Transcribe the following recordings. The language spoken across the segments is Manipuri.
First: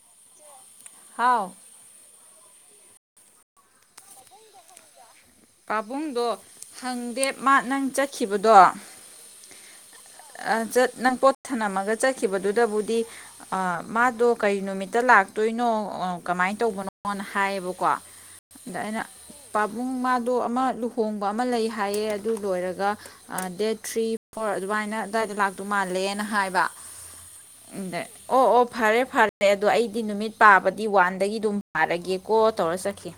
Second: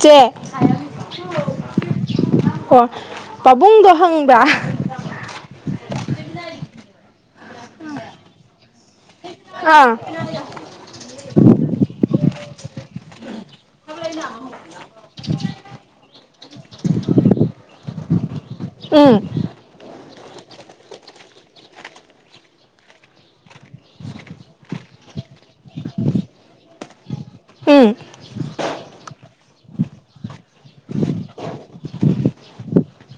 ꯆꯦ ꯍꯥꯎ ꯑꯣ ꯄꯥꯕꯨꯡꯗꯣ ꯍꯪꯕ꯭ꯔ ꯄꯥꯕꯨꯡꯗꯣ ꯍꯪꯗꯦ ꯃꯥ ꯅꯪ ꯆꯠꯈꯤꯕꯗꯣ ꯑꯥ ꯑꯥ ꯆꯠ ꯅꯪ ꯄꯣꯠ ꯊꯅꯝꯃꯒ ꯆꯠꯈꯤꯕꯗꯨꯗꯕꯨꯗꯤ ꯑꯥ ꯃꯥꯗꯣ ꯀꯔꯤ ꯅꯨꯃꯤꯠꯇ ꯂꯥꯛꯇꯣꯏꯅꯣ ꯀꯃꯥꯏꯅ ꯇꯧꯕꯅꯣꯅ ꯍꯥꯏꯌꯦꯕꯀꯣ ꯑꯩꯅ ꯎꯝ ꯄꯥꯕꯨꯡ ꯃꯥꯗꯣ ꯑꯃ ꯂꯨꯍꯣꯡꯕ ꯑꯃ ꯂꯩ ꯍꯥꯏꯌꯦ ꯑꯗꯨ ꯂꯣꯏꯔꯒ ꯗꯦꯠ ꯊ꯭ꯔꯤ ꯐꯣꯔ ꯑꯗꯨꯃꯥꯏꯅ ꯑꯗꯥꯏꯗ ꯂꯥꯛꯇꯧ ꯃꯥꯜꯂꯦꯅ ꯍꯥꯏꯕ ꯎꯝ ꯑꯨꯡꯗꯦ ꯑꯣ ꯑꯣ ꯐꯔꯦ ꯐꯔꯦ ꯑꯗꯣ ꯑꯩꯗꯤ ꯅꯨꯃꯤꯠ ꯄꯥꯕꯗꯤ ꯋꯥꯟꯗꯒꯤ ꯗꯨꯝ ꯄꯔꯒꯦꯀꯣ ꯇꯧꯔ ꯆꯠꯈꯤꯝ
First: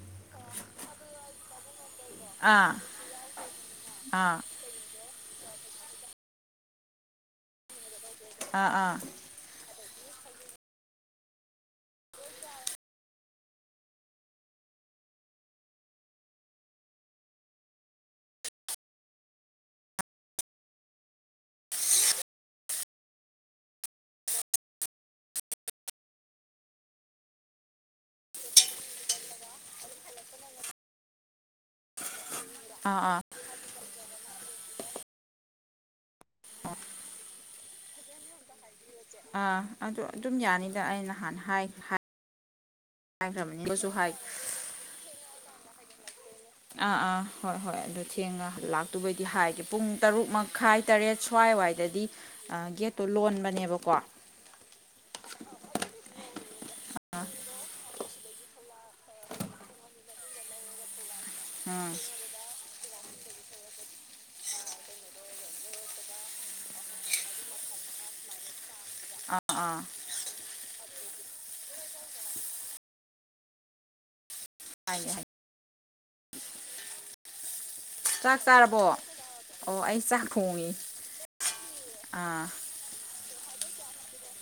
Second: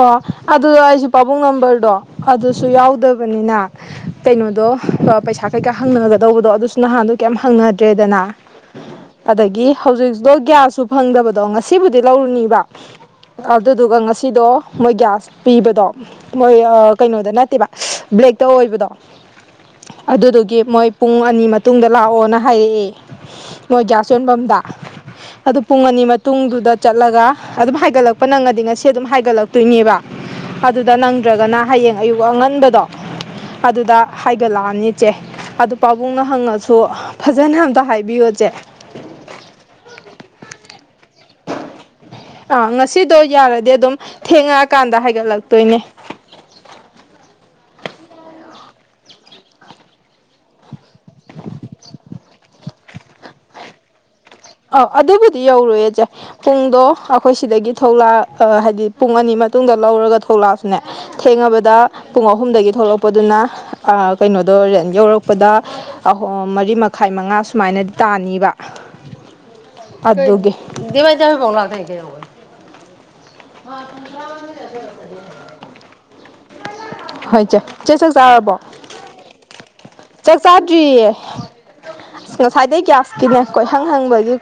ꯑꯣ ꯑꯗꯨ ꯑꯩꯁꯨ ꯄꯥꯕꯨꯡ ꯅꯝꯕꯔꯗꯣ ꯑꯗꯨꯁꯨ ꯑꯥ ꯌꯥꯎꯗꯕꯅꯤꯅ ꯑꯥ ꯀꯩꯅꯣꯗꯣ ꯑꯥ ꯄꯩꯁꯥ ꯀꯩꯀꯥ ꯍꯪꯅꯒꯗꯧꯕꯗꯣ ꯑꯗꯨꯁꯨ ꯅꯍꯥꯟꯗꯣ ꯀꯩꯝ ꯍꯪꯅꯗ꯭ꯔꯦꯗꯅ ꯑꯥ ꯑꯥ ꯑꯗꯒꯤ ꯍꯧꯖꯤꯛꯗꯣ ꯒ꯭ꯌꯥꯁꯁꯨ ꯐꯪꯗꯕꯗꯣ ꯉꯁꯤꯕꯨꯗꯤ ꯂꯧꯔꯨꯅꯤꯕ ꯑꯗꯨꯗꯨꯒ ꯉꯁꯤꯗꯣ ꯃꯣꯏ ꯒ꯭ꯌꯥꯁ ꯄꯤꯕꯗꯣ ꯃꯣꯏ ꯀꯩꯅꯣꯗꯣ ꯅꯠꯇꯦꯕ ꯕ꯭ꯂꯦꯛꯇ ꯑꯣꯏꯕꯗꯣ ꯑꯗꯨꯗꯨꯒꯤ ꯃꯣꯏ ꯄꯨꯡ ꯑꯅꯤ ꯃꯇꯨꯡꯗ ꯂꯥꯛꯑꯣꯅ ꯍꯥꯏꯌꯦ ꯃꯣꯏ ꯒ꯭ꯌꯥ ꯌꯣꯟꯐꯝꯗ ꯑꯗꯨ ꯄꯨꯡ ꯑꯅꯤ ꯃꯇꯨꯡꯗꯨꯗ ꯆꯠꯂꯒ ꯑꯗꯨꯝ ꯍꯥꯏꯒꯠꯂꯛ- ꯄ ꯅꯪꯉꯗꯤ ꯉꯁꯤ ꯑꯗꯨꯝ ꯍꯥꯏꯒꯠꯂꯛꯇꯣꯏꯅꯦꯕ ꯑꯗꯨꯗ ꯅꯪꯗ꯭ꯔꯒꯅ ꯍꯌꯦꯡ ꯑꯌꯨꯛ ꯑꯉꯟꯕꯗꯣ ꯑꯥ ꯑꯗꯨꯗ ꯍꯥꯏꯒꯠꯂꯛꯑꯅꯤ ꯆꯦ ꯑꯗꯨ ꯄꯥꯕꯨꯡꯅ ꯍꯪꯉꯛꯁꯨ ꯐꯖꯅ ꯑꯝꯇ ꯍꯥꯏꯕꯤꯌꯣ ꯆꯦ ꯑꯥ ꯑꯗꯨ ꯑꯗꯨꯝ ꯌꯥꯅꯤꯗ ꯑꯩ ꯍꯥꯟꯅ ꯍꯥꯏ ꯑꯥ ꯉꯁꯤꯗꯣ ꯌꯥꯔꯗꯤ ꯍꯥꯏꯈ꯭ꯔꯕꯅꯤꯅꯁꯨ ꯑꯗꯨꯝ ꯍꯥꯏ ꯊꯦꯡꯉꯛꯑꯥꯀꯥꯟꯗ ꯍꯥꯏꯒꯠꯂꯛꯇꯣꯏꯅꯦ ꯑꯥ ꯑꯥ ꯍꯣꯏ ꯍꯣꯏ ꯑꯗꯨ ꯊꯦꯡꯉ ꯂꯥꯛꯇꯨꯕꯩꯗꯤ ꯍꯥꯏꯒꯦ ꯄꯨꯡ ꯇꯔꯨꯛ ꯃꯈꯥꯏ ꯇꯔꯦꯠ ꯁ꯭ꯋꯥꯏꯋꯥꯏꯗꯗꯤ ꯒꯦꯠꯇꯣ ꯂꯣꯟꯕꯅꯦꯕꯀꯣ ꯑꯧ ꯑꯗꯨꯕꯨꯗꯤ ꯌꯧꯔꯣꯏꯌꯦ ꯆꯦ ꯄꯨꯡꯗꯣ ꯑꯩꯈꯣꯏ ꯁꯤꯗꯒꯤ ꯊꯣꯛꯂꯛꯑ ꯑꯥ ꯍꯥꯏꯗꯤ ꯄꯨꯡ ꯑꯅꯤ ꯃꯇꯨꯡꯗ ꯂꯧꯔꯒ ꯊꯣꯛꯂꯛꯑꯁꯨꯅꯦ ꯊꯦꯡꯉꯅꯕꯗ ꯎꯝ ꯄꯨꯡ ꯑꯍꯨꯝꯗꯒꯤ ꯊꯣꯛꯂꯛꯄꯗꯨꯅ ꯀꯩꯅꯣꯗꯣ ꯔꯦꯟ ꯌꯧꯔꯛꯄꯗ ꯑꯍ ꯃꯔꯤ ꯃꯈꯥꯏ ꯃꯉꯥ ꯁꯨꯃꯥꯏꯅ ꯇꯥꯅꯤꯕ ꯑꯥ ꯑꯥ ꯑꯗꯨ ꯑꯗꯨꯦꯗꯤꯕꯥꯥꯏꯗꯤꯕꯥꯎ ꯂꯥꯛꯗꯦ ꯍ ꯊ ꯍꯥꯏ ꯍꯣꯏ ꯆꯦ ꯆꯦ ꯆꯦ ꯆꯥꯔꯕꯣ ꯑꯣ ꯑꯩ ꯆꯥꯛ ꯊꯣꯡꯉꯤ ꯆꯥꯗ꯭ꯔꯤꯌꯦ ꯑꯁ ꯑꯥ ꯉꯁꯥꯏꯗꯒꯤꯩ ꯀꯌꯥ ꯅꯦ ꯀꯣꯏ ꯍꯪ ꯍꯪꯕꯒꯤ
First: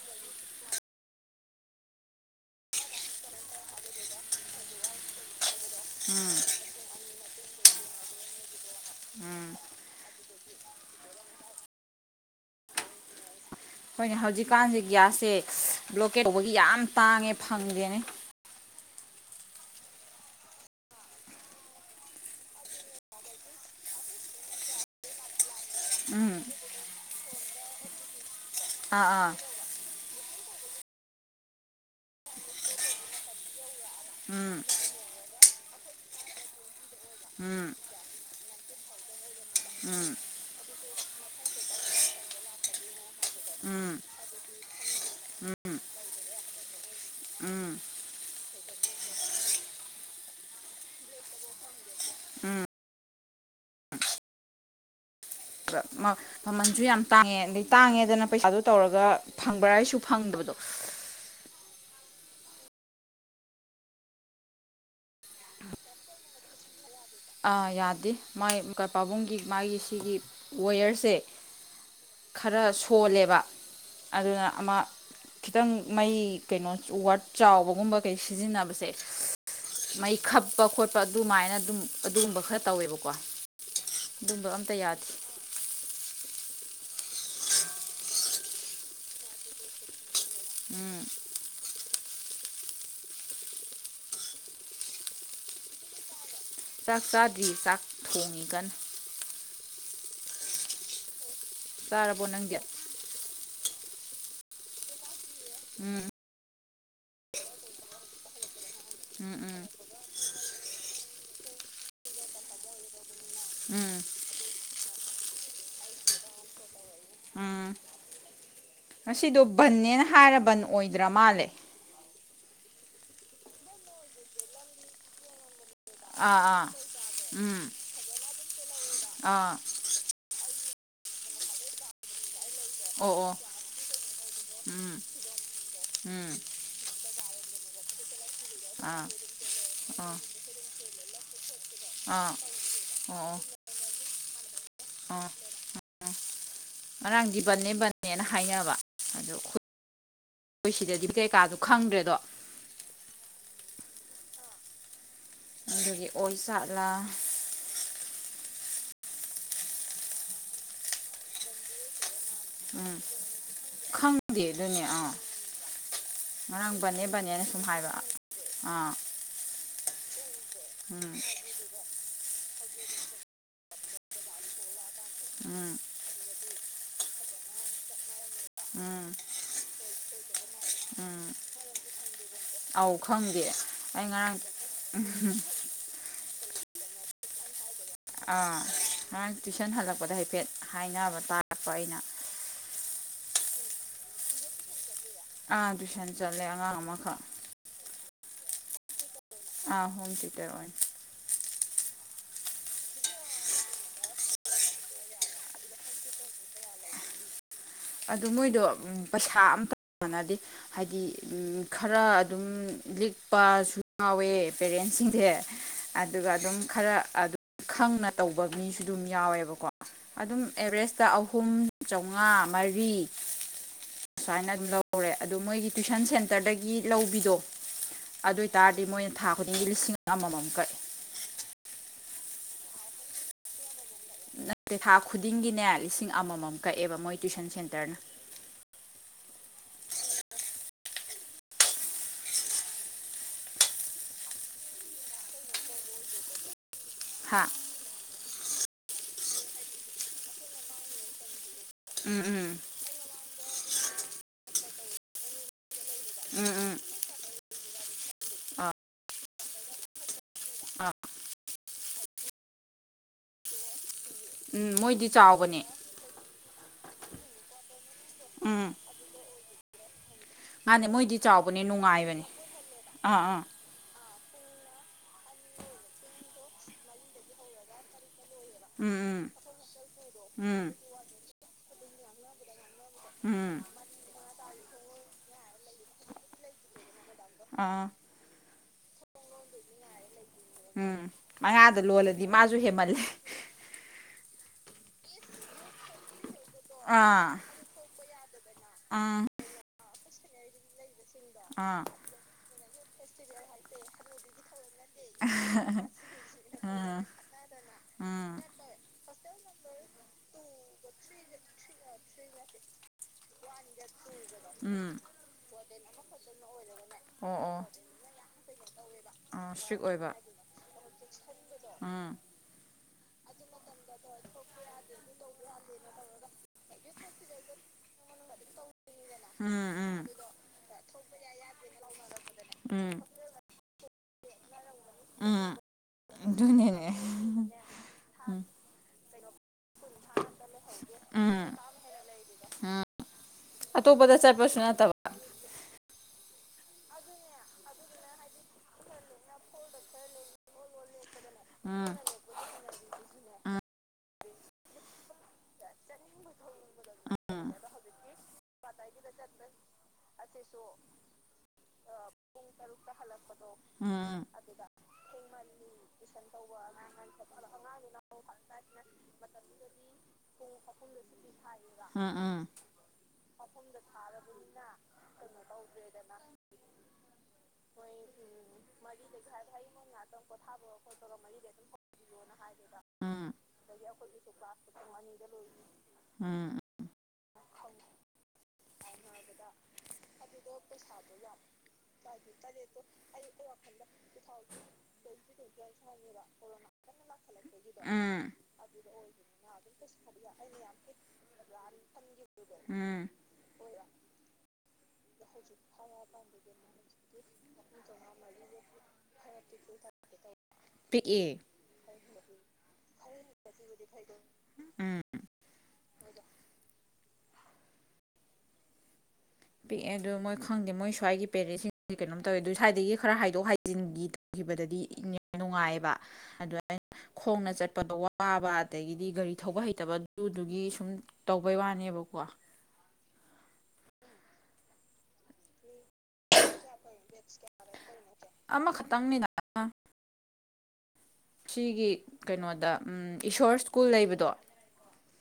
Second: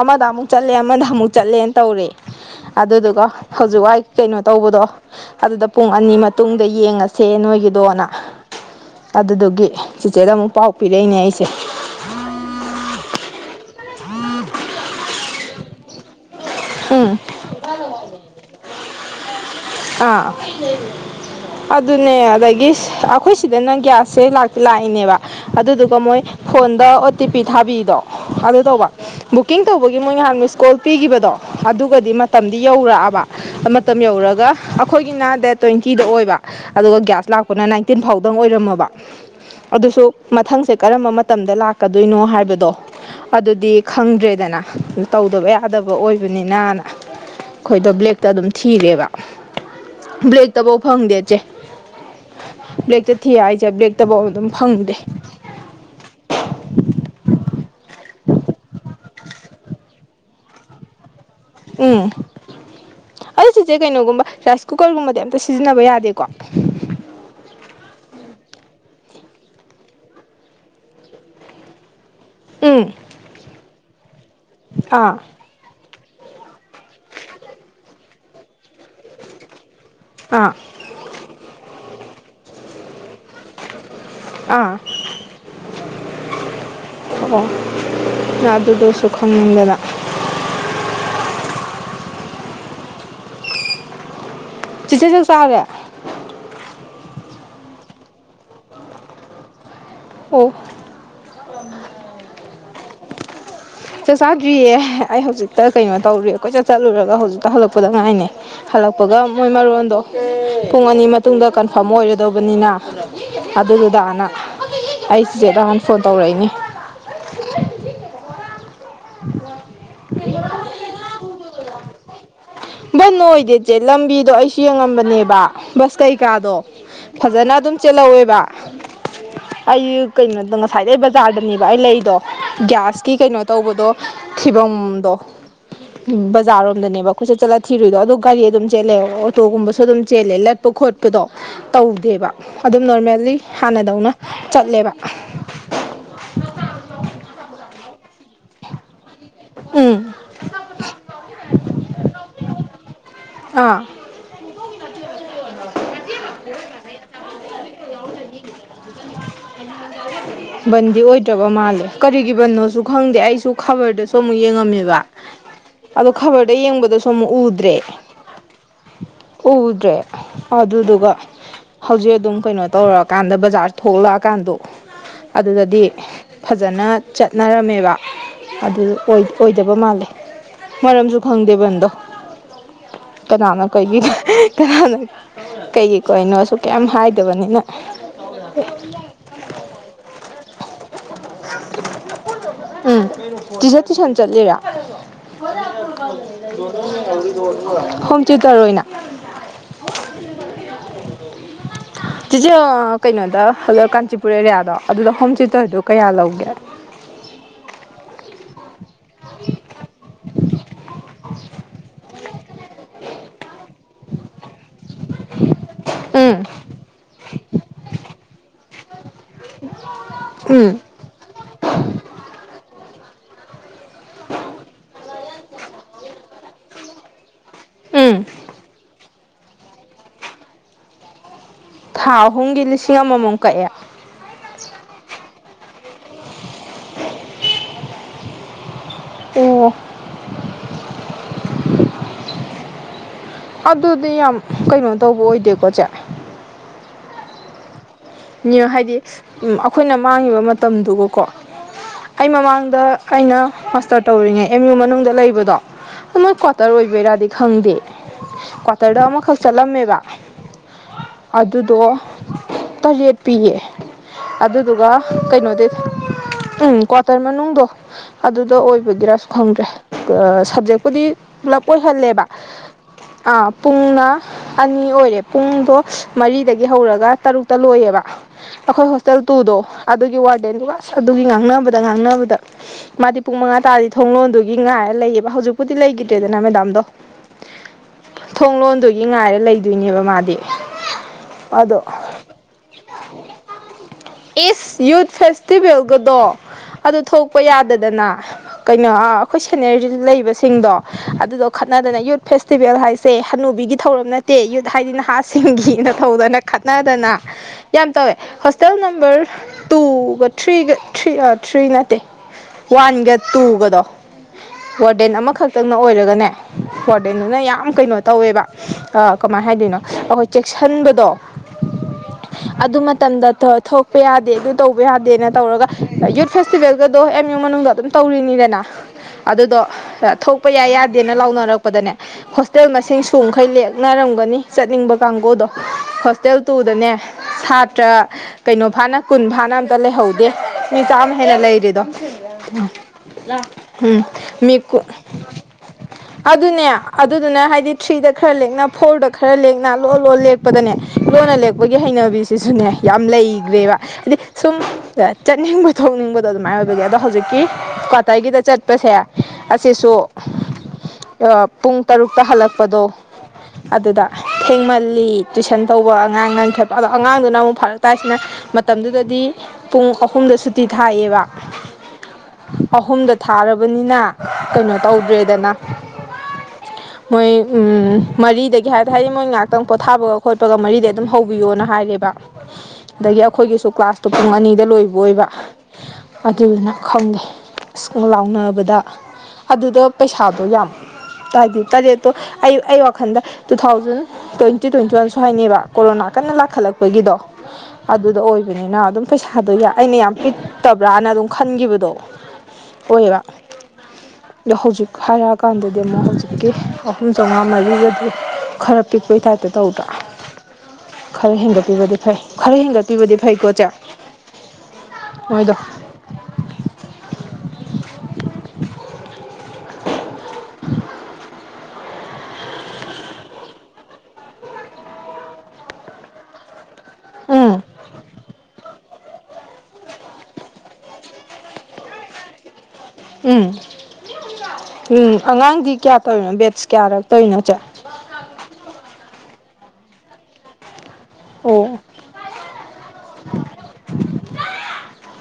ꯑꯃꯗ ꯑꯃꯨꯛ ꯆꯠꯂꯦ ꯑꯃꯗ ꯑꯃꯨꯛ ꯆꯠꯂꯦꯅ ꯇꯧꯔꯦ ꯑꯗꯨꯗꯨꯒ ꯍꯧꯖꯤꯛ ꯋꯥꯏ ꯀꯩꯅꯣ ꯇꯧꯕꯗꯣ ꯑꯗꯨꯗ ꯄꯨꯡ ꯑꯅꯤ ꯃꯇꯨꯡꯗ ꯌꯦꯡꯉꯁꯦ ꯅꯣꯏꯒꯤꯗꯣꯅ ꯑꯗꯨꯗꯨꯒꯤ ꯆꯤꯆꯦꯗ ꯑꯃꯨꯛ ꯄꯥꯎ ꯄꯤꯔꯛꯏꯅꯦ ꯑꯩꯁꯦ ꯍꯈꯣꯏꯅꯦ ꯍꯧꯖꯤꯛꯀꯥꯟꯁꯦ ꯒ꯭ꯌꯥꯁꯁꯦ ꯕ꯭ꯂꯣꯀꯦꯠ ꯇꯧꯕꯒꯤ ꯌꯥꯝ ꯎꯝ ꯇꯥꯡꯉꯦ ꯐꯪꯗꯦꯅꯦ ꯑꯥ ꯑꯗꯨꯅꯦ ꯑꯗꯒꯤ ꯑꯩꯈꯣꯏ ꯁꯤꯗꯅ ꯒ꯭ꯌꯥꯁꯁꯦꯥꯛꯇꯤ ꯂꯥꯛꯏꯅꯦꯕ ꯑꯗꯨꯗꯨꯒ ꯃꯣꯏ ꯎꯝ ꯐꯣꯟꯗ ꯑꯣ ꯇꯤ ꯄꯤ ꯊꯥꯕꯤꯗꯣ ꯑꯗꯨ ꯇꯧꯕꯕꯨ ꯑꯥ ꯑꯥ ꯀꯨꯀꯤꯡ ꯇꯧꯕꯒꯤ ꯃꯣꯏ ꯉꯍꯥꯟ ꯃꯤꯁꯀꯣꯜ ꯄꯤꯈꯤꯕꯗꯣ ꯑꯗꯨꯒꯗꯤ ꯃꯇꯝꯗꯤ ꯌꯧꯔꯛꯑꯕ ꯃꯇꯝ ꯌꯧꯔꯒ ꯎꯝ ꯑꯩꯈꯣꯏꯒꯤꯅ ꯗꯦꯠ ꯇ꯭ꯋꯦꯟꯇꯤꯗ ꯑꯣꯏꯕ ꯑꯗꯨꯒ ꯒ꯭ꯌꯥꯁ ꯂꯥꯛꯄꯅ ꯎꯝ ꯅꯥꯏꯟꯇꯤꯟ ꯐꯥꯎꯗꯪ ꯑꯣꯏꯔꯝꯃꯕ ꯑꯗꯨꯁꯨ ꯃꯊꯪꯁꯦ ꯀꯔꯝꯕ ꯃꯇꯝꯗ ꯂꯥꯛꯀꯗꯣꯏꯅꯣ ꯍꯥꯏꯕꯗꯣ ꯑꯗꯨꯗꯤ ꯈꯪꯗ꯭ꯔꯦꯗꯅ ꯇꯧꯗꯕ ꯌꯥꯗꯕ ꯑꯣꯏꯕꯅꯤꯅꯅ ꯎꯝ ꯑꯩꯈꯣꯏꯗꯣ ꯕ꯭ꯂꯦꯛꯇ ꯑꯗꯨꯝ ꯊꯤꯔꯦꯕ ꯕ꯭ꯂꯦꯛꯇꯐꯧ ꯐꯪꯗꯦ ꯏꯠꯆꯦ ꯕ꯭ꯂꯦꯛꯇ ꯊꯤ ꯍꯥꯏꯁꯦ ꯕ꯭ꯂꯦꯛꯇꯐꯧ ꯑꯗꯨꯝ ꯐꯪꯗꯦ ꯃꯥ ꯃꯃꯟꯁꯨ ꯌꯥꯝ ꯇꯥꯡꯉꯦ ꯑꯗꯩ ꯇꯥꯡꯉꯦꯗꯅ ꯄꯩꯁꯥꯗꯨꯣ ꯇꯧꯔꯒ ꯐꯪꯕ꯭ꯔꯥ ꯍꯥꯏꯁꯨ ꯐꯪꯗꯕꯗꯣ ꯎꯝ ꯑꯗꯨ ꯁꯤꯁꯦ ꯀꯩꯅꯣꯒꯨꯝꯕ ꯔꯥꯏꯁ ꯀꯨꯀꯔꯒꯨꯝꯕꯗꯤ ꯑꯝꯇ ꯁꯤꯖꯤꯟꯅꯕ ꯌꯥꯗꯦꯀꯣ ꯌꯥꯗꯦ ꯃꯥꯏ ꯄꯥꯕꯨꯡꯒꯤ ꯃꯥꯒꯤ ꯁꯤꯒꯤ ꯋꯦꯌꯔꯁꯦ [inaudible] ꯈꯔ ꯁꯣꯜꯂꯦꯕ ꯑꯗꯨꯅ ꯑꯃ ꯑꯥ ꯈꯤꯇꯪ ꯃꯩ ꯀꯩꯅꯣ ꯎ ꯋꯥꯠ ꯆꯥꯎꯕꯒꯨꯝꯕ ꯀꯩ ꯁꯤꯖꯤꯟꯅꯕꯁꯦ ꯃꯩ ꯑꯥ ꯈꯞꯄ ꯈꯣꯠꯄ ꯑꯗꯨꯃꯥꯏꯅ ꯑꯗꯨꯝ ꯑꯗꯨꯒꯨꯝꯕ ꯈꯔ ꯇꯧꯋꯦꯕꯀꯣ ꯑꯗꯨꯝꯕ ꯑꯝꯇ ꯑꯥ ꯌꯥꯗꯦ ꯑꯣ ꯑꯗꯨꯗꯁꯨ ꯈꯪꯅꯤꯡꯗꯗ ꯎꯝ ꯆꯤꯆꯦ ꯆꯥꯛ ꯆꯥꯎꯔꯦ ꯆꯥꯛ ꯆꯥꯗ꯭ꯔꯤ ꯆꯥꯛ ꯊꯣꯡꯉꯤ ꯀꯅ ꯑꯣꯐ ꯆꯥꯔꯕꯣ ꯅꯪꯗꯤ ꯆꯠ ꯆꯥꯗ꯭ꯔꯤꯌꯦ ꯑꯩ ꯍꯧꯖꯤꯛꯇ ꯀꯩꯅꯣ ꯎꯝ ꯇꯧꯔꯦ ꯑꯩꯏ ꯆꯠꯂꯨꯔꯒ ꯍꯧꯖꯤꯛꯇ ꯍꯜꯂꯛꯄꯗ ꯉꯥꯏꯅꯦ ꯍꯜꯂꯛꯄꯒ ꯃꯣꯏ ꯃꯔꯣꯟꯗꯣ ꯄꯨꯡ ꯑꯅꯤ ꯃꯇꯨꯡꯗ ꯀꯟꯐꯥꯔꯝ ꯑꯣꯏꯔꯗꯧꯕꯅꯤꯅ ꯎꯝ ꯑꯗꯨꯗꯨꯗꯥꯅ ꯑꯩ ꯁꯤꯆꯦꯠ ꯔꯥꯎꯟ ꯐꯣꯟ ꯇꯧꯔꯛꯏꯅꯦ ꯎꯝ ꯉꯁꯤꯗꯣ ꯕꯟꯅꯦꯅ ꯍꯥꯏ ꯕꯟ ꯑꯣꯏꯗ꯭ꯔ ꯃꯥꯜꯂꯦ ꯕꯟ ꯅꯣꯏꯗꯦ ꯏꯆꯦ ꯂꯝꯕꯤꯗꯣ ꯑꯩꯁꯨ ꯌꯦꯡꯉꯝꯕꯅꯦꯕ ꯕꯁ ꯑꯥ ꯀꯩꯀꯥꯗꯣ ꯑꯥ ꯐꯖꯅ ꯎꯝ ꯑꯗꯨꯝ ꯆꯦꯜꯍꯧꯋꯦꯕ ꯑꯥ ꯑꯩ ꯀꯩꯅꯣꯗ ꯉꯁꯥꯏꯗꯩ ꯕꯖꯥꯔꯗꯅꯦꯕ ꯑꯩ ꯂꯩꯗꯣ ꯒ꯭ꯌꯥꯁꯀꯤ ꯑꯣ ꯑꯣ ꯀꯩꯅꯣ ꯇꯧꯕꯗꯣ ꯎꯝ ꯊꯤꯕꯝꯗꯣ ꯎꯝ ꯕꯖꯥꯔꯔꯣꯝꯗꯅꯦꯕꯀꯣ ꯀꯣꯏꯆꯠ ꯆꯠꯂ ꯊꯔꯨꯏꯗꯣ ꯑꯗꯨꯣ ꯒꯥꯔꯤ ꯑꯗꯨꯝ ꯆꯦꯜꯂꯦ ꯑꯥ ꯑꯣꯇꯣꯒꯨꯝꯕꯁꯨ ꯑꯗꯨꯝ ꯑꯥ ꯆꯦꯜꯂꯦ ꯂꯠ ꯆꯣꯠꯄ ꯈꯣꯠꯄꯗꯣ ꯇꯧꯗꯦꯕ ꯑꯥ ꯑꯗꯨꯝ ꯅꯣꯔꯃꯦꯜꯂꯤ ꯍꯥꯟꯅꯗꯧꯅ ꯆꯠꯂꯦꯕ ꯑꯥ ꯉꯔꯥꯡꯗꯤ ꯕꯟꯅꯦ ꯕꯟꯅꯦꯅ ꯍꯥꯏꯅꯕ ꯑꯗꯨ ꯎꯝ ꯑꯩꯈꯣꯏ ꯁꯤꯗꯗꯤ ꯀꯩꯀꯥꯗ ꯈꯪꯗ꯭ꯔꯦꯗꯣ ꯍꯥ ꯑꯗꯨꯗꯒꯤ ꯑꯣꯏ ꯁꯥꯥꯠꯂꯥ ꯕꯟꯗꯤ ꯑꯣꯏꯗ꯭ꯔꯕ ꯃꯥꯜꯂꯦ ꯀꯔꯤꯒꯤ꯫ ꯕꯅꯣꯁꯨ ꯎꯝ ꯈꯪꯗꯦ ꯑꯩꯁꯨ ꯈꯕꯔꯗꯁꯨ ꯑꯃꯨꯛ ꯈꯪꯗꯦ ꯑꯗꯨꯅꯦ ꯌꯦꯡꯉꯝꯃꯦꯕ ꯑꯥ ꯑꯗꯣ ꯈꯕꯔꯗ ꯉꯔꯥꯡ ꯕꯟꯅꯦ ꯌꯦꯡꯕꯗꯁꯨ ꯑꯃꯨꯛ ꯕꯟꯅꯦꯅ ꯁꯨꯝ ꯎꯗ꯭ꯔꯦ꯫ ꯍꯥꯏꯕ ꯑꯥ ꯎꯗ꯭ꯔꯦ ꯑꯗꯨꯗꯨꯒ ꯎꯝ ꯍꯧꯖꯤꯛ ꯑꯗꯨꯝ ꯀꯩꯅꯣ ꯇꯧꯔꯛꯑꯀꯥꯟꯗ ꯕꯖꯥꯔ ꯊꯣꯛꯂꯛꯑꯀꯥꯟꯗꯣ ꯎꯝ ꯑꯗꯨꯗꯗꯤ꯫ ꯐꯖꯅ ꯆꯠꯅꯔꯝꯃꯦꯕ ꯑꯗꯨ ꯎꯝ ꯑꯣꯏꯗꯕ ꯃꯥꯜꯂꯦ꯫ ꯃꯔꯝꯁꯨ ꯈꯪꯗꯦꯕꯟꯗꯣ꯫ ꯑꯥꯎ ꯀꯅꯥꯅ ꯀꯣꯏꯕꯤꯅꯣ ꯀꯅꯥꯅ ꯀꯩꯒꯤ ꯀꯣꯏꯅꯣꯁꯨ ꯀꯌꯥꯝ ꯍꯥꯏꯗꯕꯅꯤꯅ꯫ ꯥ ꯉꯔꯥꯡ ꯇꯨꯏꯁꯟ ꯍꯜꯂꯛꯄꯗ ꯍꯥꯏꯐꯦꯠ ꯍꯥꯏꯅꯕ ꯇꯥꯔꯛꯄ ꯑꯩꯅ ꯎꯝ ꯇꯨꯁꯟ ꯇꯨꯏꯁꯟ ꯆꯠꯂꯦꯔꯥ ꯑꯥ ꯇꯨꯏꯁꯟ ꯆꯠꯂꯦ ꯑꯉꯥꯡ ꯑꯃꯈꯛ ꯍꯣꯝꯆꯇ ꯔꯣꯏꯅꯥ ꯑ ꯍꯣꯨꯝ ꯇꯇ ꯋꯥ ꯑꯣ ꯆꯤꯆꯦ ꯀꯩꯅꯣꯗ ꯀꯥꯟꯆꯤꯄꯨꯔ ꯑꯦꯔꯤꯌꯥꯗꯣ ꯑꯗꯨꯗ ꯍꯣꯝ ꯊꯤꯦꯇꯔꯗꯣ ꯀꯌꯥ ꯂꯧꯒꯦ꯫ ꯑꯗꯨ ꯃꯣꯏꯗꯣ ꯄꯩꯁꯥ ꯑꯝ ꯇꯅꯗꯤ ꯍꯥꯏꯗꯤ ꯈꯔ ꯑꯗꯨꯝ ꯂꯤꯛꯄꯁꯨ ꯉꯎꯋꯦ ꯄꯦꯔꯦꯟꯁꯁꯤꯡꯁꯦ꯫ ꯑꯗꯨꯒ ꯎꯝ ꯑꯗꯨꯝ ꯈꯔ ꯑꯗꯨ ꯈꯪꯅ ꯇꯧꯕ ꯃꯤꯁꯨ ꯑꯗꯨꯝ ꯌꯥꯎꯋꯦꯕꯀꯣ ꯑꯗꯨꯝ ꯎꯝ ꯑꯦꯕꯔꯦꯁꯇ ꯑꯍꯨꯝ ꯆꯥꯝꯃꯉꯥ ꯃꯔꯤ ꯑꯁꯨꯃꯥꯏꯅ ꯑꯗꯨꯝ ꯂꯧꯔꯦ ꯑꯗ ꯃꯣꯏꯒꯤ ꯇꯨꯋꯏꯁꯟ ꯁꯦꯟꯇꯔꯗꯒꯤ ꯂꯧꯕꯤꯗꯣ ꯎꯝ ꯑꯗꯨ ꯍꯥꯏꯇꯥꯔꯗꯤ ꯃꯣꯏꯅ ꯊꯥ ꯈꯨꯗꯤꯡꯒꯤ ꯂꯤꯁꯤꯡ ꯑꯃꯃꯝ ꯀꯥꯛꯑꯦ ꯊꯥ ꯑꯍꯨꯝꯒꯤ ꯂꯤꯁꯤꯡ ꯑꯃꯃꯨꯝ ꯀꯛꯑꯦ꯫ ꯅꯦ ꯊꯥ ꯈꯨꯗꯤꯡꯒꯤꯅꯦ ꯂꯤꯁꯤꯡ ꯑꯃꯃꯝ ꯀꯛꯑꯦꯕ ꯃꯣꯏ ꯇꯨꯋꯏꯁꯟ ꯁꯦꯟꯇꯔꯅ ꯑꯣ ꯑꯗꯨꯗꯤ ꯌꯥꯝ ꯀꯩꯅꯣ ꯇꯧꯕ ꯑꯣꯏꯗꯦꯀꯣ ꯁꯦ ꯍꯥꯥ ꯍꯥꯏꯗꯤ ꯑꯩꯈꯣꯏꯅ ꯃꯥꯡꯉꯤꯕ ꯃꯇꯝꯗꯨꯒꯀꯣ ꯎꯝ ꯑꯩ ꯎꯝ ꯃꯃꯥꯡꯗ ꯑꯩꯅ ꯃꯥꯁꯇꯔ ꯇꯧꯔꯤꯉꯩ ꯑꯦꯝ ꯌꯨ ꯃꯅꯨꯡꯗ ꯂꯩꯕꯗꯣ ꯑꯗꯨ ꯅꯣꯏ ꯎꯝ ꯀ꯭ꯋꯥꯇꯔ ꯎꯝ ꯑꯣꯏꯕꯩꯔꯗꯤ ꯈꯪꯗꯦ꯫ ꯑꯥ ꯀ꯭ꯋꯥꯇꯔꯗ ꯑꯃꯈꯛ ꯆꯠꯂꯝꯃꯦꯕ ꯑꯥ ꯑꯗꯨꯗꯣ ꯇꯔꯦꯠ ꯄꯤꯌꯦ ꯎꯝ ꯑꯗꯨꯗꯨꯒ ꯃꯣꯏꯗꯤ ꯆꯥꯎꯕꯅꯦ ꯀꯩꯅꯣꯗꯤ ꯎꯝ ꯀ꯭ꯋꯥꯇꯔ ꯃꯅꯨꯡꯗꯣ ꯑꯗꯨꯗ ꯎꯝ ꯑꯣꯏꯕꯒꯤꯔꯁꯨ ꯈꯪꯗ꯭ꯔꯦ꯫ ꯃꯥꯅꯦ ꯁꯕꯖꯦꯛꯄꯨꯗꯤ ꯃꯣꯏꯗꯤ ꯆꯥꯎꯕꯅꯦ ꯄꯨꯂꯞ ꯑꯣꯏꯍꯜꯂꯦꯕ ꯅꯨꯡꯉꯥꯏꯕꯅꯦ ꯑꯥ ꯑꯥ ꯑ ꯄꯨꯡꯅ ꯑꯅꯤ ꯑꯣꯏꯔꯦ ꯄꯨꯡꯗꯣ ꯃꯔꯤꯗꯒꯤ ꯍꯧꯔꯒ ꯇꯔꯨꯛꯇ ꯂꯣꯏꯌꯦꯕ ꯑꯩꯈꯣꯏ ꯍꯣꯁꯇꯦꯜ ꯎꯝ ꯇꯨꯗꯣ ꯑꯗꯨꯒꯤ ꯎꯝ ꯎꯝ ꯋꯥꯔꯗꯦꯟꯒ ꯑꯁ ꯑꯗꯨꯒꯤ ꯉꯥꯡꯅꯕꯗ ꯉꯥꯡꯅꯕꯗ ꯃꯥꯗꯤ ꯄꯨꯡ ꯃꯉꯥ ꯎꯝ ꯇꯥꯔꯗꯤ ꯊꯣꯡꯣꯟꯗꯨꯒꯤ ꯉꯥꯏꯔ ꯂꯩꯌꯦꯕ ꯍꯧꯖꯤꯛꯄꯨꯗꯤ ꯂꯩꯈꯤꯗ꯭ꯔꯦꯗꯅ ꯃꯦꯗꯥꯝꯗꯣ ꯑꯥ ꯊꯣꯡ ꯂꯣꯟꯗꯨꯒꯤ ꯉꯥꯏꯔ ꯂꯩꯗꯣꯏꯅꯦꯕ ꯃꯥꯗꯤ ꯃꯌꯥꯥꯗ ꯑꯗꯣ ꯂꯣꯜꯂꯗꯤ ꯃꯥꯁꯨ ꯍꯦꯃꯜꯂꯦ꯫ ꯏꯁ ꯌꯨꯠ ꯐꯦꯁꯇꯤꯚꯦꯜꯒꯗꯣ ꯑꯗꯨ ꯑꯥ ꯊꯣꯛꯄ ꯌꯥꯗꯗꯅ ꯀꯩꯅꯣ ꯑꯥ ꯑꯩꯈꯣꯏ ꯁꯦꯅꯤꯔ ꯂꯩꯕꯁꯤꯡꯗꯣ ꯑꯗꯨꯗꯣ ꯑꯥ ꯈꯠꯅꯗꯅ ꯌꯨꯇ ꯐꯦꯁꯇꯤꯚꯦꯜ ꯍꯥꯏꯁꯦ ꯍꯅꯨꯕꯤꯒꯤ ꯊꯧꯔꯝ ꯅꯠꯇꯦ ꯌꯨꯠ ꯍꯥꯏꯗꯤ ꯅꯍꯥꯁꯤꯡꯒꯤꯅꯊꯧꯧꯗꯅ ꯎꯝ ꯈꯠꯅꯗꯅ ꯌꯥꯝ ꯇꯧꯋꯦ ꯎꯝ ꯍꯣꯁꯇꯦꯜ ꯅꯝꯕꯔ ꯇꯨꯒ ꯊ꯭ꯔꯤꯒ ꯊ꯭ꯔꯤ ꯊ꯭ꯔꯤ ꯅꯠꯇꯦ ꯋꯥꯟꯒ ꯇꯨꯒꯗꯣ ꯎꯝ ꯋꯥꯔꯗꯦꯟ ꯑꯃꯈꯛꯇꯪꯅ ꯑꯣꯏꯔꯒꯅꯦ ꯑꯣ ꯋꯥꯔꯗꯦꯟꯗꯨꯅ ꯑꯣ ꯌꯥꯝ ꯀꯩꯅꯣ ꯇꯧꯋꯦꯕ꯫ ꯀꯃꯥꯏꯅ ꯑꯥ ꯍꯥꯏꯗꯣꯏꯅꯣ ꯑꯩꯈꯣꯏ ꯆꯦꯛꯁꯤꯟꯕꯗꯣ ꯑꯥ ꯑꯗꯨ ꯃꯇꯝꯗ ꯊꯣꯛꯄ ꯌꯥꯗꯦ ꯑꯗꯨ ꯇꯧꯕ ꯌꯥꯗꯦꯅ ꯇꯧꯔꯒ ꯌꯠ ꯐꯦꯁꯇꯤꯚꯦꯜꯒꯗꯣ ꯑꯦꯝ ꯌꯨꯨꯡ ꯃꯅꯨꯡꯗ ꯑꯗꯨꯝ ꯇꯧꯔꯤꯅꯤꯗꯅ ꯑꯗꯨꯗꯣ ꯎꯝ ꯎꯝ ꯊꯣꯛꯄ ꯌꯥꯏ ꯌꯥꯗꯦꯅ ꯂꯥꯎꯅꯔꯛꯄꯗꯅꯦ ꯍꯣꯁꯇꯦꯜ ꯎꯝ ꯃꯁꯤꯡ ꯁꯨ ꯃꯈꯩ ꯂꯦꯛꯅꯔꯝꯒꯅꯤ ꯆꯠꯅꯤꯡꯕ ꯀꯥꯡꯕꯨꯗꯣ ꯎꯝ ꯍꯣꯁꯇꯦꯜ ꯑꯗꯨꯅꯤꯅꯦ ꯇꯨꯗꯅꯦ ꯁꯥꯇ꯭ꯔ ꯀꯩꯅꯣ ꯐꯥꯅ ꯀꯨꯟ ꯐꯥꯅ ꯑꯝꯇ ꯂꯩꯍꯧꯗꯦ ꯃꯤ ꯆꯥꯝꯃ ꯍꯦꯟꯅ ꯎꯝ ꯂꯩꯔꯤꯗꯣ ꯎꯝ ꯎꯝ ꯑꯇꯣꯞꯄꯗ ꯆꯠꯄꯁꯨ ꯃꯀ ꯅꯠꯇꯕ ꯑꯗꯨꯅꯦ ꯑꯗꯨꯗꯨꯅ ꯍꯥꯏꯗꯤ ꯊ꯭ꯔꯤꯗ ꯈꯔ ꯂꯦꯛꯅ ꯐꯣꯔꯗ ꯈꯔ ꯂꯦꯛꯅ ꯂꯣ ꯂꯣ ꯂꯦꯛ ꯂꯄꯗꯅꯦ ꯂꯣꯟꯅ ꯂꯦꯛꯄꯒꯤ ꯎꯝ ꯍꯩꯅꯕꯤꯁꯤꯁꯨꯅꯦ ꯌꯥꯝ ꯂꯩꯈ꯭ꯔꯦꯕ ꯍꯥꯏꯗꯤ ꯁꯨꯝ ꯆꯠꯅꯤꯡꯕ ꯊꯣꯛꯅꯤꯡꯕꯗꯣ ꯑꯗꯨꯃꯥꯏꯅ ꯑꯣꯏꯕꯒꯤ ꯑꯗꯣ ꯍꯧꯖꯤꯛꯀꯤ ꯀ꯭ꯋꯥꯇꯔꯒꯤꯗ ꯆꯠꯄꯁꯦ ꯑꯁꯤꯁꯨ ꯄꯨꯡ ꯇꯔꯨꯛꯇ ꯍꯜꯂꯛꯄꯗꯣ ꯑꯗꯨꯗ ꯎꯝ ꯊꯦꯡꯃꯜꯂꯤ ꯇꯨꯏꯁꯟ ꯇꯧꯕ ꯑꯉꯥꯡ ꯉꯥꯡꯈ ꯑꯗꯣ ꯑꯉꯥꯡꯗꯨꯅ ꯑꯃꯨꯛ ꯐꯔꯛ ꯇꯥꯏꯁꯤꯅ ꯃꯇꯝꯗꯨꯗꯗꯤ ꯄꯨꯡ ꯑꯍꯨꯝꯗ ꯁꯨꯇꯤ ꯊꯥꯏꯑꯦꯕ ꯎꯝ ꯎꯝ ꯃꯨꯡꯗ ꯊꯥꯔꯕꯅꯤꯅ ꯀꯩꯅꯣ ꯀꯩꯅꯣ ꯇꯧꯗ꯭ꯔꯦꯗꯅ ꯇꯧꯗ꯭ꯔꯦꯗꯅ ꯃꯣꯏ ꯃꯔꯤꯗꯒꯤ ꯍꯥꯏ ꯇꯥꯔꯗꯤ ꯃꯣꯏ ꯉꯥꯏꯍꯥꯛꯇꯪ ꯄꯣꯊꯥꯕꯒ ꯈꯣꯠꯄꯒ ꯃꯔꯤꯗ ꯑꯗꯨꯝ ꯍꯧ ꯇꯤꯌꯣꯅ ꯍꯥꯏꯔꯦꯕ ꯑꯗꯒꯤ ꯎꯝ ꯑꯩꯈꯣꯏꯒꯤꯁꯨ ꯀ꯭ꯂꯥꯁꯇꯣ ꯄꯨꯡ ꯑꯅꯤꯗ ꯂꯣꯏꯕ ꯑꯣꯏꯕ ꯎꯝ ꯑꯗꯨꯅ ꯈꯪꯗꯦ ꯁ꯭ꯀꯨꯜ ꯂꯥꯎꯅꯕꯗ ꯗ ꯑꯗꯨꯗ ꯄꯩꯁꯥꯗꯣ ꯑꯗꯨꯗ ꯌꯥꯝ ꯇ ꯇꯥꯔꯦꯠꯇꯣ ꯑꯩ ꯑꯩ ꯋꯥꯈꯟꯗ ꯇꯨ ꯊꯥꯎꯖꯟ ꯇ꯭ꯋꯦꯟꯇꯤ ꯇ꯭ꯋꯦꯟꯇꯤ ꯋꯥꯟꯁꯨ ꯍꯥꯏꯅꯦꯕ ꯀꯣꯔꯣꯅꯥ ꯀꯟꯅ ꯂꯥꯛꯈꯠꯂꯛꯄꯒꯤꯗꯣ ꯑꯗꯨꯗ ꯎꯝ ꯑꯣꯏꯕꯅꯤꯅ ꯑꯗꯨꯝ ꯄꯩꯁꯥꯗꯣ ꯑꯩꯅ ꯌꯥꯝ ꯄꯤꯛꯇꯕ꯭ꯔꯥꯅ ꯑꯗꯨꯝ ꯈꯟꯈꯤꯕꯗꯣ ꯑꯣꯏ ꯎꯝ ꯑꯗꯣ ꯍꯧꯖꯤꯛ ꯍꯥꯏꯔꯛꯑꯀꯥꯟꯗꯗꯤ ꯑꯃꯨꯛ ꯍꯧꯖꯤꯛꯀꯤ ꯑꯍꯨꯝ ꯆꯥꯝꯃꯉꯥ ꯃꯔꯤꯒꯗꯤ ꯈꯔ ꯄꯤꯛꯄꯒꯤꯇꯥꯏꯞꯇ ꯇꯧꯕ꯭ꯔꯥ ꯈꯔ ꯄꯤꯛꯏ ꯍꯦꯟꯒꯠꯄꯤꯕꯗꯤ ꯐꯩ ꯈꯔ ꯍꯦꯟꯒꯠꯄꯤꯕꯗꯤ ꯐꯩꯀꯣꯠꯁꯦ ꯎꯝ ꯃꯣꯏꯗꯣ ꯄꯤꯛꯑꯦ ꯑꯗꯨꯗꯣ ꯃꯣꯏ ꯈꯪꯗꯦ ꯃꯣꯏ ꯁ꯭ꯋꯥꯏꯒꯤ ꯄꯦꯔꯦꯠꯁꯤꯡ ꯀꯩꯅꯣꯝ ꯇꯧꯋꯦ ꯑꯗꯨ ꯁ꯭ꯋꯥꯏꯗꯒꯤ ꯈꯔ ꯍꯥꯏꯗꯣꯛ ꯍꯥꯏꯖꯤꯟꯈꯤ ꯇꯧꯈꯤꯕꯗꯗꯤ ꯏꯪ ꯅꯨꯡꯉꯥꯏꯑꯕ ꯑꯗꯨ ꯑꯗꯨꯃ ꯈꯣꯡꯅ ꯎꯝ ꯆꯠꯄꯗꯣ ꯋꯥꯕ ꯑꯗꯒꯤꯗꯤ ꯒꯥꯔꯤ ꯊꯧꯕ ꯍꯩꯇꯕ ꯑꯗꯨꯗꯨꯒꯤ ꯁꯨꯝ ꯇꯧꯕꯩ ꯋꯥꯅꯦꯕꯀꯣ ꯎꯝ ꯎꯝ ꯑꯉꯥꯡꯗꯤ ꯀꯌꯥ ꯇꯧꯔꯤꯅꯣ ꯕꯦꯠꯁ ꯀꯌꯥꯔꯛꯛꯇꯧꯔꯤꯅꯣꯁꯦ ꯍ ꯑꯃꯈꯛꯇꯪꯅꯤꯅ ꯑꯥ ꯑꯣ ꯁꯤꯒꯤ ꯀꯩꯅꯣꯗ ꯏꯁꯣꯔ ꯁ꯭ꯀꯨꯜ ꯂꯩꯕꯗꯣ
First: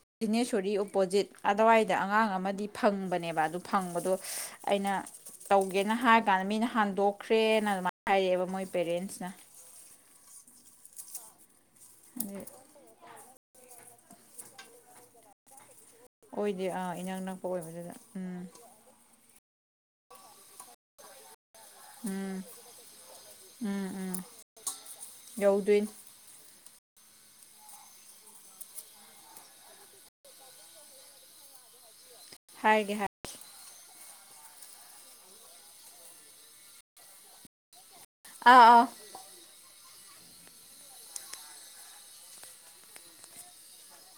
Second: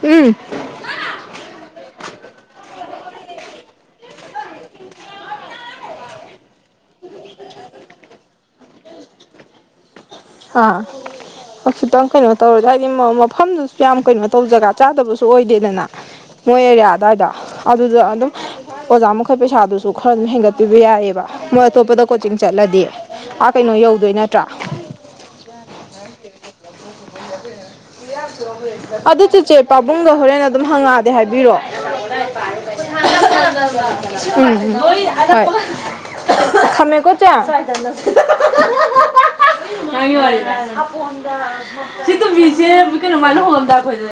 ꯎꯝ ꯗꯤꯅꯦꯁꯔꯤ ꯑꯣꯄꯣꯖꯤꯠ ꯑꯗꯨꯋꯥꯏꯗ ꯑꯉꯥꯡ ꯑꯃꯗꯤ ꯐꯪꯕꯅꯦꯕ ꯑꯗꯨ ꯐꯪꯕꯗꯣ ꯑꯩꯅ ꯇꯧꯒꯦꯅ ꯍꯥꯏꯔ ꯀꯥꯟꯗ ꯃꯤꯅ ꯍꯟꯗꯣꯛꯈ꯭ꯔꯦꯅ ꯑꯗꯨꯃꯥꯏꯅ ꯍꯥꯏꯔꯛꯑꯦꯕ ꯃꯣꯏ ꯄꯦꯔꯦꯟꯁꯅ ꯍꯥꯁ ꯇꯪ ꯀ ꯑꯗꯩ ꯇꯧ ꯃꯐꯝꯗꯨꯁꯨ ꯌꯥꯝ ꯀꯩꯅꯣ ꯇꯧ ꯖꯒꯥ ꯆꯥꯗꯕꯁꯨ ꯑꯣꯏꯗꯦꯗꯅ ꯃꯣꯏ ꯑꯣꯏꯗꯤ ꯑꯦꯔꯤꯌꯥ ꯑꯥ ꯏꯅꯛ ꯑꯗꯨꯋꯥꯏꯗ ꯅꯛꯄ ꯑꯣꯏꯕꯗꯨꯗ ꯑꯗꯨꯗ ꯑꯗꯨꯝ ꯎꯝ ꯑꯣꯖꯥ ꯃꯈꯩ ꯄꯩꯁꯥꯗꯨꯁꯨ ꯈꯔ ꯑꯗꯨꯝ ꯍꯦꯟꯒꯠꯄꯤꯕ ꯌꯥꯏꯑꯕ ꯃꯣꯏ ꯑꯇꯣꯞꯄꯗ ꯀꯣꯆꯤꯡ ꯎꯝ ꯆꯠꯂꯗꯤ ꯑꯥ ꯀꯩꯅꯣ ꯎꯝ ꯌꯧꯗꯣꯏ ꯎꯝ ꯅꯠꯇ꯭ꯔꯥ ꯌꯧꯗꯣꯏꯅꯤ ꯑꯗꯨ ꯆꯤꯆꯦ ꯄꯥꯕꯨꯡꯒ ꯍꯣꯔꯦꯟ ꯑꯗꯨꯝ ꯍꯪꯉꯛꯑꯗꯤꯦ ꯍꯥꯏꯕꯤꯔꯛꯑꯣ ꯍꯥꯏꯒꯦ ꯍꯥꯏ [unintelligible] ꯎꯝ ꯍꯣꯏ ꯊꯝꯃꯦꯃꯦꯀꯣ ꯆ ꯑꯥ ꯑꯥ ꯁꯤꯇ ꯃꯤꯖꯦ ꯀꯩꯅꯃꯥꯏꯅ ꯍꯣꯟꯟꯗ ꯑꯩꯈꯣꯏꯦ